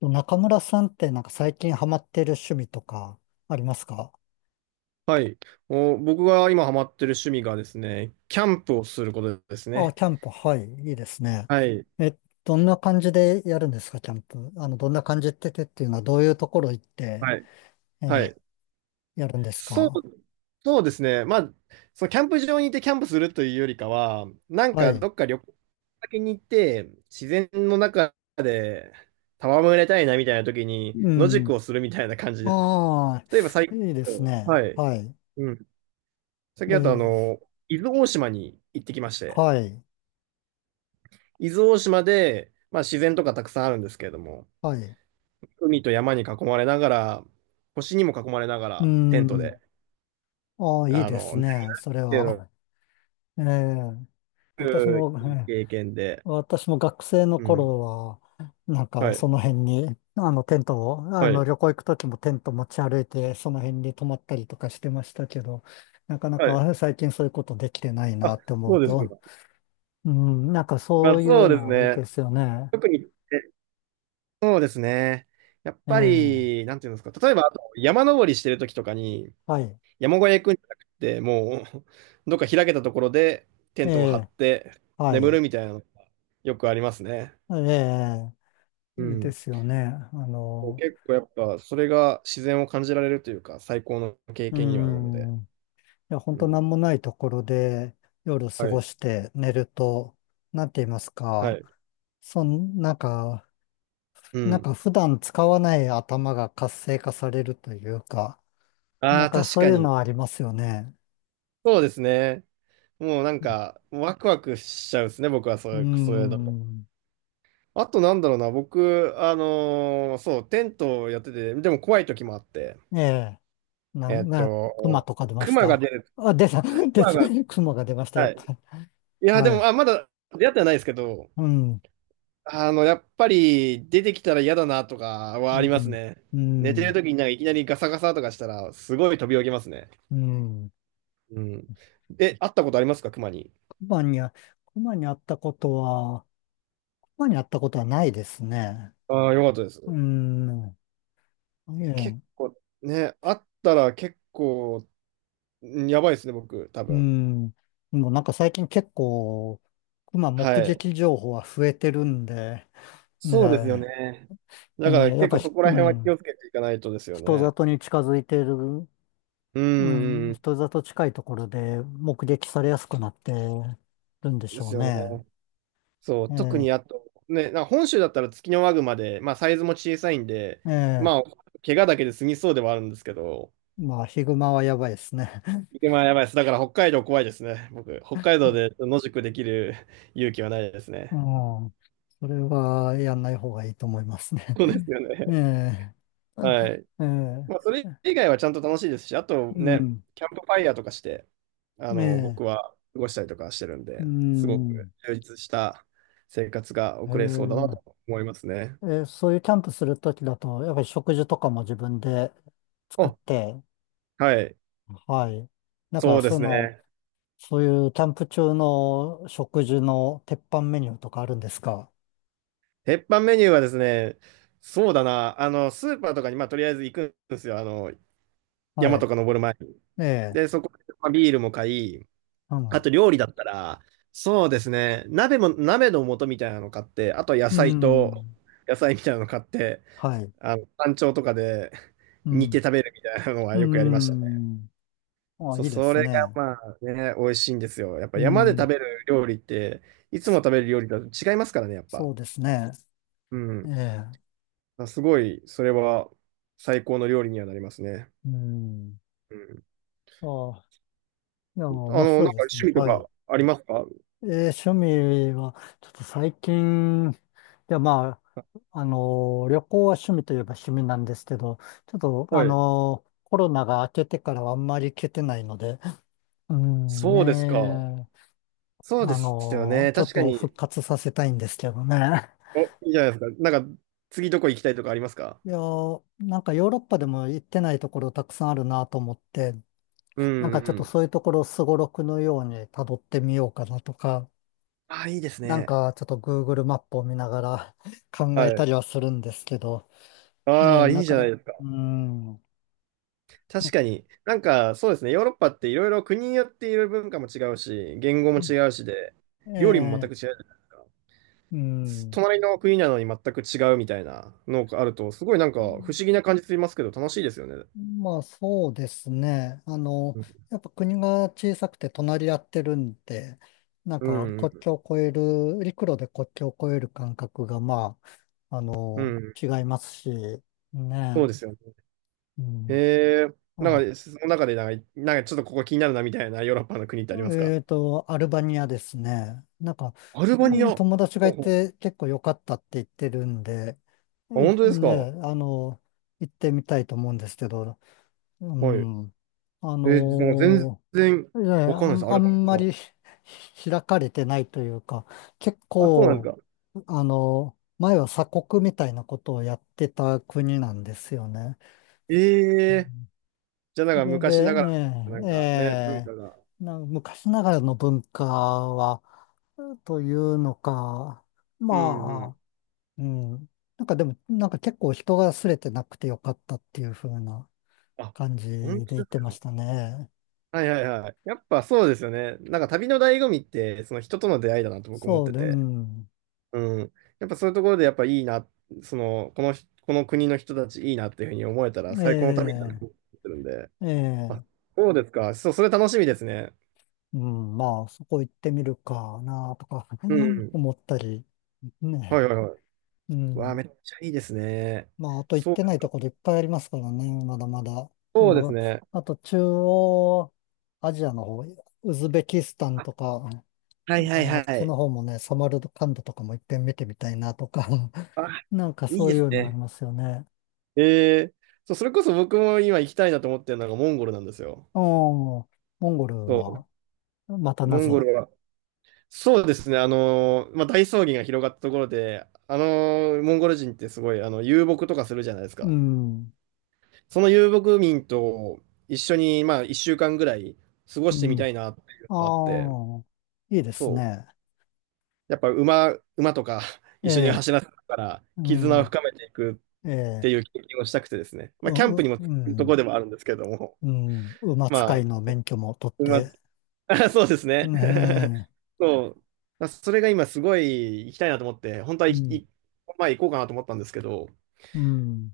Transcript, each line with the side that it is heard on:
left: 中村さんって最近ハマってる趣味とかありますか？
right: はい。お、僕が今ハマってる趣味がですね、キャンプをすることです
left: あ、
right: ね。
left: キャンプ、はい、いいですね。
right: はい。
left: え、どんな感じでやるんですか、キャンプ。あの、どんな感じってっていうのはどういうところ行って、
right: はい。は
left: えー
right: い。
left: やるんです
right: そう、
left: か？
right: そうですね。まあ、そのキャンプ場に行ってキャンプするというよりかは、なん
left: は
right: か
left: い。
right: どっか旅行先に行って、自然の中で戯れたいなみたいな時に
left: う
right: 野宿
left: ん。
right: をするみたいな感じですね。
left: あ
right: 例えば最
left: あ、
right: 近、
left: いいですね。
right: はい。
left: はい。
right: うん。最
left: え
right: 近だと
left: ー
right: 伊豆大島に行ってきまして、
left: はい、
right: 伊豆大島で、まあ自然とかたくさんあるんですけれども、
left: はい。
right: 海と山に囲まれながら、星にも囲まれなが
left: う
right: ら、テント
left: ん。
right: で、
left: ああ、いいです
right: ね、
left: ね、それ
right: っていう
left: は。
right: のは
left: はい。えー
right: すご
left: 私
right: く
left: も、
right: いい経験で、
left: 私も学生の
right: うん。
left: 頃は、
right: は
left: そ
right: い、
left: の辺に、あのテントを、あ
right: は
left: の
right: い、
left: 旅行行く時もテント持ち歩いて、その辺に泊まったりとかしてましたけど、なかな
right: はい。
left: か最近そういうことできてないな
right: あ、
left: って思う
right: そうですか。
left: と、うん、なんか
right: ま
left: そ
right: あ、
left: うい
right: そ
left: う
right: うです
left: のはいい
right: ね。
left: ですよね。
right: 特に、えそうですね。やっ
left: え
right: ぱ
left: え、
right: り、なんていうんですか、例えば、あと山登りしてる時とかに、
left: はい、
right: 山小屋行くんじゃなくて、もう、どっか開けたところでテ
left: え
right: ントを張っ
left: え、
right: て
left: は
right: 眠
left: い、
right: るみたいなのがよくありますね。
left: ええ、
right: う
left: いいで
right: ん。
left: すよね。あ
right: こう
left: の、
right: 結構やっぱ、それが自然を感じられるというか、最高の経
left: う
right: 験にはなるので。
left: ん、いや、本
right: う
left: 当な
right: ん。
left: んもないところで夜過
right: は
left: ご
right: い。
left: して寝ると、なんて言います
right: は
left: か、
right: い。
left: そん、なんか、
right: う
left: なん
right: ん。
left: か普段使わない頭が活性化されるというか、
right: あ
left: なん
right: あ、
left: か
right: 確
left: そう
right: か
left: いうの
right: に。
left: はありますよね。
right: そうですね。もうなんか、ワクワクしちゃうですね、僕はそ
left: うー
right: れ、それだと。
left: ん。
right: あとなんだろうな、僕、そう、テントをやってて、でも怖い時もあって、
left: ええ。
right: えーっ
left: 熊
right: と、
left: とか出ま
right: ク
left: し
right: マが
left: た？
right: 出る、
left: あ、出た、
right: ク
left: 出
right: マが、
left: た、熊が出ました、や
right: は
left: っ
right: い。
left: ぱり。
right: いや、で
left: は
right: も、
left: い。
right: まだ出会ってはないですけど、
left: うん。
right: あの、やっぱり出てきたら嫌だなとかは
left: う
right: あります
left: ん。
right: ね。
left: う
right: 寝てる
left: ん。
right: 時になんかいきなりガサガサとかしたら、すごい飛び起きますね。
left: うん。
right: うん。え、会ったことありますか、熊に。
left: 熊には、熊に会ったことは、熊に会ったことはないですね。
right: ああ、よかったで
left: う
right: す。
left: ん。え
right: 結
left: え。
right: 構、ね、会ったら結構、んやばいですね、僕、多
left: う
right: 分。
left: ん。もうなんか最近結構、熊目
right: はい。
left: 撃情報は増えてるんで、ね
right: そうですよね。
left: え、え
right: だから
left: ーやっ
right: 結
left: ぱ
right: 構
left: ひ、
right: そこ
left: う
right: ら辺は気
left: ん、
right: をつけていかないとですよ
left: 人
right: ね。
left: 里に近づいてる、
right: うん、う
left: う
right: ん
left: ん、
right: うん
left: 人里近いところで目撃されやすくなってるんでし
right: で
left: ょ
right: す
left: う
right: よね。
left: ね。
right: そう、
left: え
right: 特
left: え、
right: にあと、ね、なんか本州だったらツキノワグマで、まあサイズも小さいんで、
left: ええ、
right: まあ、怪我だけで済みそうではあるんですけど、
left: まあ、ヒグマはやばいですね。
right: まあやばいです。だから北海道怖いですね。僕、北海道 で野宿できる 勇気はないです
left: う
right: ね。
left: ん、それはやんない方がいいと思いますね。
right: そうです よね。
left: え え、
right: はい。
left: ええ、
right: まあそれ以外はちゃんと楽しいですし、あと
left: う
right: ね、
left: ん、
right: キャンプファイヤーとかして、あ
left: え
right: の、
left: え、
right: 僕は過ごしたりとかしてるん
left: う
right: で、すごく
left: ん。
right: 充実した生活が
left: え
right: 送れそうだな
left: ー
right: と思いますね。
left: えーそういうキャンプするときだと、やっぱり食事とかも自分で作っ
right: あ、
left: て、
right: はい。
left: はい。なん
right: そ
left: か、
right: うで
left: そ
right: す
left: の、
right: ね。
left: そういうキャンプ中の食事の鉄板メニューとかあるんですか？
right: 鉄板メニューはですね、そうだな、あの、スーパーとかに、まあ、とりあえず行くんですよ。あの、
left: は
right: 山
left: い。
right: とか登る前に。
left: ええ、
right: で、そこで、まあ、ビールも買い、
left: う
right: あ
left: ん。
right: と料理だったら、そうですね、鍋も、鍋の素みたいなの買って、あと野
left: う
right: 菜と、
left: ん。
right: 野菜みたいなの買って、
left: はい。
right: あの、山頂とかで
left: う
right: 煮て
left: ん。
right: 食べるみたいなのは
left: う
right: よくやりましたね。
left: ん。あ、
right: そ
left: い
right: う、
left: いで
right: そ
left: す
right: れが
left: ね。
right: まあね、美味しいんですよ。やっぱ
left: う
right: 山で食
left: ん。
right: べる料理って、いつも食べる料理だと違いますからね、やっ
left: そ
right: ぱ。
left: うですね。
right: う
left: え
right: ん。
left: え。
right: あ、すごい、それは最高の料理にはなりますね。
left: うん。
right: うん。
left: あ、いや、
right: あ
left: 面
right: の、なん
left: 白い
right: か
left: です
right: 趣
left: ね。
right: 味と
left: はい。
right: かありますか？
left: えー趣味は、ちょっと最近、いや、ま
right: あ
left: あ、あのー旅行は趣味といえば趣味なんですけど、ちょっと、あ
right: はい。
left: のーコロナが明けてからはあんまり行けてないので、うん
right: そうですか。
left: ねえ、
right: そうで
left: あ
right: すよ
left: の
right: ね。
left: ーちょっ
right: 確か
left: と
right: に。
left: 復活させたいんですけどね。
right: お、いいじゃないですか。なんか、次どこ行きたいとかありますか？
left: いやー、なんかヨーロッパでも行ってないところたくさんあるなと思って、
right: う
left: なん
right: ん
left: かちょっ
right: う
left: と
right: ん。
left: そういうところをすごろくのように辿ってみようかなとか、
right: ああ、いいです
left: なん
right: ね。
left: かちょっと Google マップを見ながら 考
right: は
left: えた
right: い。
left: りはするんですけど、
right: あ
left: ね、
right: あ、い
left: な
right: いじ
left: か
right: ゃな
left: な
right: い
left: か、
right: ですか。
left: うーん、う
right: 確かに。なんか、そうですね。ヨーロッパっていろいろ国によっていろいろ文化も違うし、言語も
left: ん。
right: 違うしで、料理も全
left: ええ、
right: く違うじゃないですか。
left: うん。
right: 隣の国なのに全く違うみたいなのがあると、すごいなんか不思議な感じしますけど、楽しいですよね。
left: まあそうですね。あの、
right: うん、
left: やっぱ国が小さくて隣り合ってるんで、なん
right: う
left: か国
right: ん、
left: 境を越える、陸路で国境を越える感覚がまあ、あ
right: うん
left: の、
right: うん
left: 違いますし、
right: そう
left: ね。
right: ですよね。
left: う
right: へ
left: ん。
right: え、なんか、その中でなんか、なんかちょっとここ気になるなみたいなヨーロッパの国ってありますか？
left: えっと、アルバニアですね。なんか、
right: アル
left: う
right: バニア。
left: ん、
right: ほ
left: 友達が
right: う
left: い
right: ほ
left: て結構良かったって言ってるんで、え、
right: うあ、本当ですか？は
left: ね、あの、行ってみたいと思うんですけど、う
right: い。
left: ん、あ
right: なんか全
left: の
right: 然
left: ー、
right: わかんないです、ア
left: あ
right: ルバ
left: ん
right: ニ
left: まり 開かれてないというか、結
right: ア。あ、そうなん
left: 構、
right: ですか。
left: あの、前は鎖国みたいなことをやってた国なんですよね。
right: ええ、じゃあなん
left: そ
right: か
left: れで、
right: 昔ながら、な
left: ええ、
right: ん
left: え
right: かね、文化が。
left: え、昔ながらの文化は、というのか、
right: うんうん。
left: まあ、うん。なんかでも、なんか結構人が擦れてなくてよかったっていう風な
right: あ、
left: 感じ
right: 本
left: で言
right: 当
left: っ
right: です
left: てま
right: か。
left: したね。
right: はいはいはい。やっぱそうですよね。なんか旅の醍醐味って、その人との出会いだなと僕思っ
left: そう
right: て
left: で、う
right: て。
left: ん。
right: うん。やっぱそういうところでやっぱいいな、その、このひ、この国の人たちいいなっていうふうに思えたら
left: え
right: 最高の旅だなと
left: え、
right: 思ってるんで。
left: え
right: あ、
left: え、
right: そうですか。そう、それ楽しみですね。
left: うん。まあ、そこ行ってみるかなとか
right: う ん。
left: 思ったり、
right: はい
left: ね。
right: はいはい。
left: う
right: わあ、
left: ん。
right: めっちゃいいですね。
left: まあ、あと行っ
right: そ
left: て
right: う
left: な
right: で
left: い
right: す
left: と
right: か。
left: ころいっぱいありますからね、まだまだ。あ
right: そうです
left: の、
right: ね。
left: あと中央アジアの方、ウズベキスタン
right: あ、
left: とか、ね、
right: はいはい
left: あっ
right: は
left: ち
right: い。
left: の方もね、サマルカンドとかも一遍見てみたいなとか、
right: あ、
left: なんか
right: いい
left: そう
right: で
left: い
right: す
left: うのあり
right: ね。
left: ますよね。
right: えー、そう、それこそ僕も今行きたいなと思ってるのがモンゴルなんですよ。
left: うん、モンゴルは、
right: そ
left: ま
right: う。
left: たな
right: モン
left: ぜ。
right: ゴルはそうですね。まあ、大草原が広がったところで、モンゴル人ってすごい、遊牧とかするじゃないです
left: う
right: か。
left: ん、
right: その遊牧民と一緒に、まあ、1週間ぐらい過ご
left: う
right: してみ
left: ん。
right: たいなっていうのがあって、
left: ああ、いいです
right: そう。
left: ね。
right: やっぱ馬とか
left: え
right: 一緒に
left: え、
right: 走らせながら、
left: う
right: 絆を
left: ん、
right: 深めていく
left: え
right: って
left: え、
right: いう経験をしたくてですね。まあ、キャン
left: う、
right: プ
left: う、
right: にもつ
left: う
right: くとこ
left: ん、
right: ろでもあるんですけれども、
left: うん、馬
right: ま
left: 使い
right: あ、
left: の免許も取っ
right: 馬
left: て、
right: あそうですね。
left: ねえ。
right: そう。まあそれが今すごい行きたいなと思って、本当は
left: う
right: い
left: ん、
right: いまあ行こうかなと思ったんですけど、
left: うん。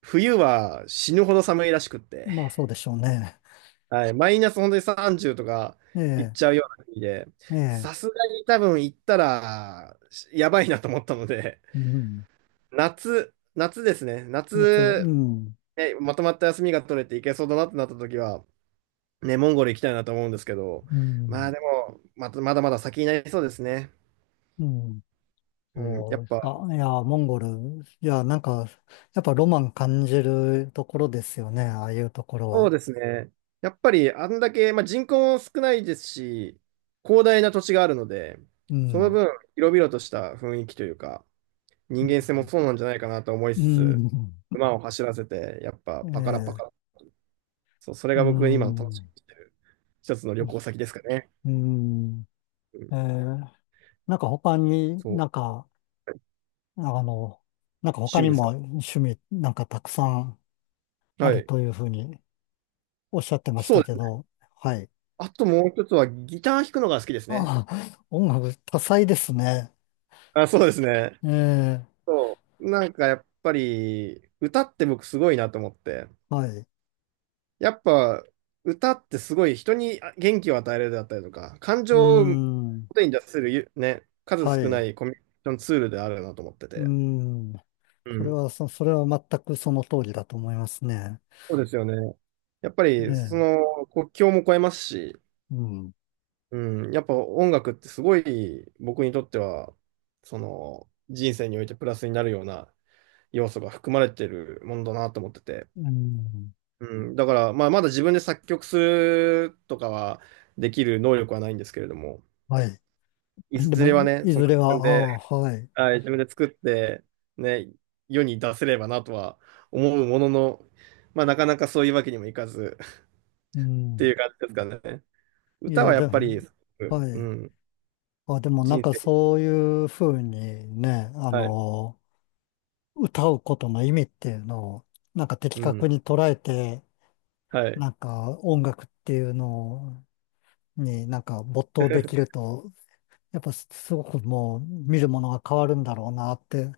right: 冬は死ぬほど寒いらしくって、
left: まあそうでしょうね。
right: はい、マイナス本当に30とか
left: え
right: 行っ
left: え、
right: ちゃうような国で、
left: ええ、
right: さすがに多分行ったらやばいなと思ったので、
left: うん。
right: 夏ですね。
left: 夏、う
right: 夏、
left: ん、
right: ね、まとまった休みが取れて行けそうだなってなった時は、ね、モンゴル行きたいなと思うんですけど、
left: う
right: まあ
left: ん、
right: でも、またまだまだ先になりそうですね。
left: うん。
right: うん、
left: そ
right: や
left: う
right: っ
left: です
right: ぱ
left: か。いや、モンゴル、いや、なんか、やっぱロマン感じるところですよね、ああいうところ
right: そう
left: は。
right: ですね。やっぱりあんだけ、まあ、人口も少ないですし、広大な土地があるので、
left: う
right: その
left: ん、
right: 分、広々とした雰囲気というか、
left: う
right: 人間性も
left: ん、
right: そうなんじゃないかなと思い
left: う
right: つつ、
left: ん、
right: 馬を走らせて、やっぱ
left: え
right: パカラパカ
left: え、
right: ラ。そう、それ
left: う
right: が僕今の楽しみ
left: ん、
right: にしてる一つの旅行先ですかね。
left: うん、
right: うん、
left: ええ、なんか他に
right: そう、
left: なんか、あの、なんか他
right: 趣味
left: に
right: です
left: も
right: か。
left: 趣味なんかたくさんあ
right: は
left: る
right: い。
left: というふうにおっしゃってまし
right: そ
left: た
right: うで
left: け
right: すね。
left: ど、はい。
right: あともう一つはギター弾くのが好きですね。
left: ああ、音楽多彩ですね。
right: あ、そうですね。
left: ええ、
right: そう。なんかやっぱり、歌って僕すごいなと思って。
left: はい。う
right: やっぱ歌ってすごい人に元気を与えるだったりとか、感
left: ー
right: 情を表
left: ん、
right: に出せるゆね、数
left: はい。
right: 少な
left: う
right: いコミュニケーションツールであるなと思って
left: ー
right: て。
left: ん。
right: うん。
left: それは全くその通りだと思いますね。
right: そうですよね。やっぱ
left: え
right: りそ
left: え、
right: の国境も越えますし、
left: うん、
right: うん、やっぱ音楽ってすごい僕にとっては、その人生においてプラスになるような要素が含まれてるものだなと思ってて。
left: うん、
right: うん、だから、まあ、まだ自分で作曲するとかはできる能力はないんですけれども、
left: はい。
right: い
left: で
right: ず
left: も、
right: れはね、
left: い
right: そ
left: ず
right: の
left: れは、
right: 自分
left: あ
right: で、
left: あ、はい。
right: はい、自分で作って、ね、世に出せればなとは思うものの、まあ、なかなかそういうわけにもいかず
left: う
right: って
left: ん。
right: いう感じですかね。
left: い
right: 歌は
left: や、
right: や
left: で
right: っぱり、
left: も、は
right: う
left: い。
right: ん、
left: あ、でもなん
right: 人
left: か
right: 生に、
left: そういうふうにね、あ
right: はい、
left: の、歌うことの意味っていうのを、なんか的
right: うん、
left: 確に捉えて、
right: はい。
left: なんか音楽っていうのになんか没頭できる と、やっぱすごくもう見るものが変わるんだろうなって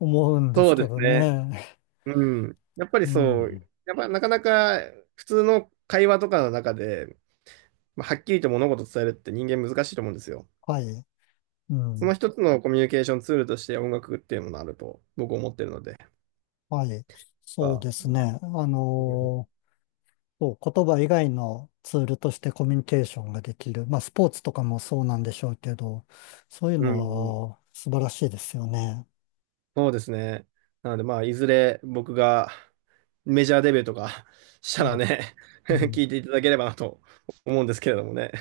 left: 思うんで
right: そ
left: す
right: うで
left: け
right: す
left: ど
right: ね。
left: ね。
right: うん。やっぱり
left: う
right: そ
left: ん。
right: う、やっぱなかなか普通の会話とかの中で、まあ、はっきりと物事を伝えるって人間難しいと思うんですよ。
left: はい。う
right: その
left: ん。
right: 一つのコミュニケーションツールとして音楽っていうものがあると僕思ってるので、やっ
left: はい。
right: ぱ
left: そうですね。言葉以外のツールとしてコミュニケーションができる。まあ、スポーツとかもそうなんでしょうけど、そういう
right: うんうん、
left: のは素晴らしいですよね。
right: そうですね。なので、まあ、いずれ僕がメジャーデビューとか し
left: う
right: たら
left: ん。
right: ね
left: う
right: 聞
left: ん
right: いていただければなと思うんですけれどもね。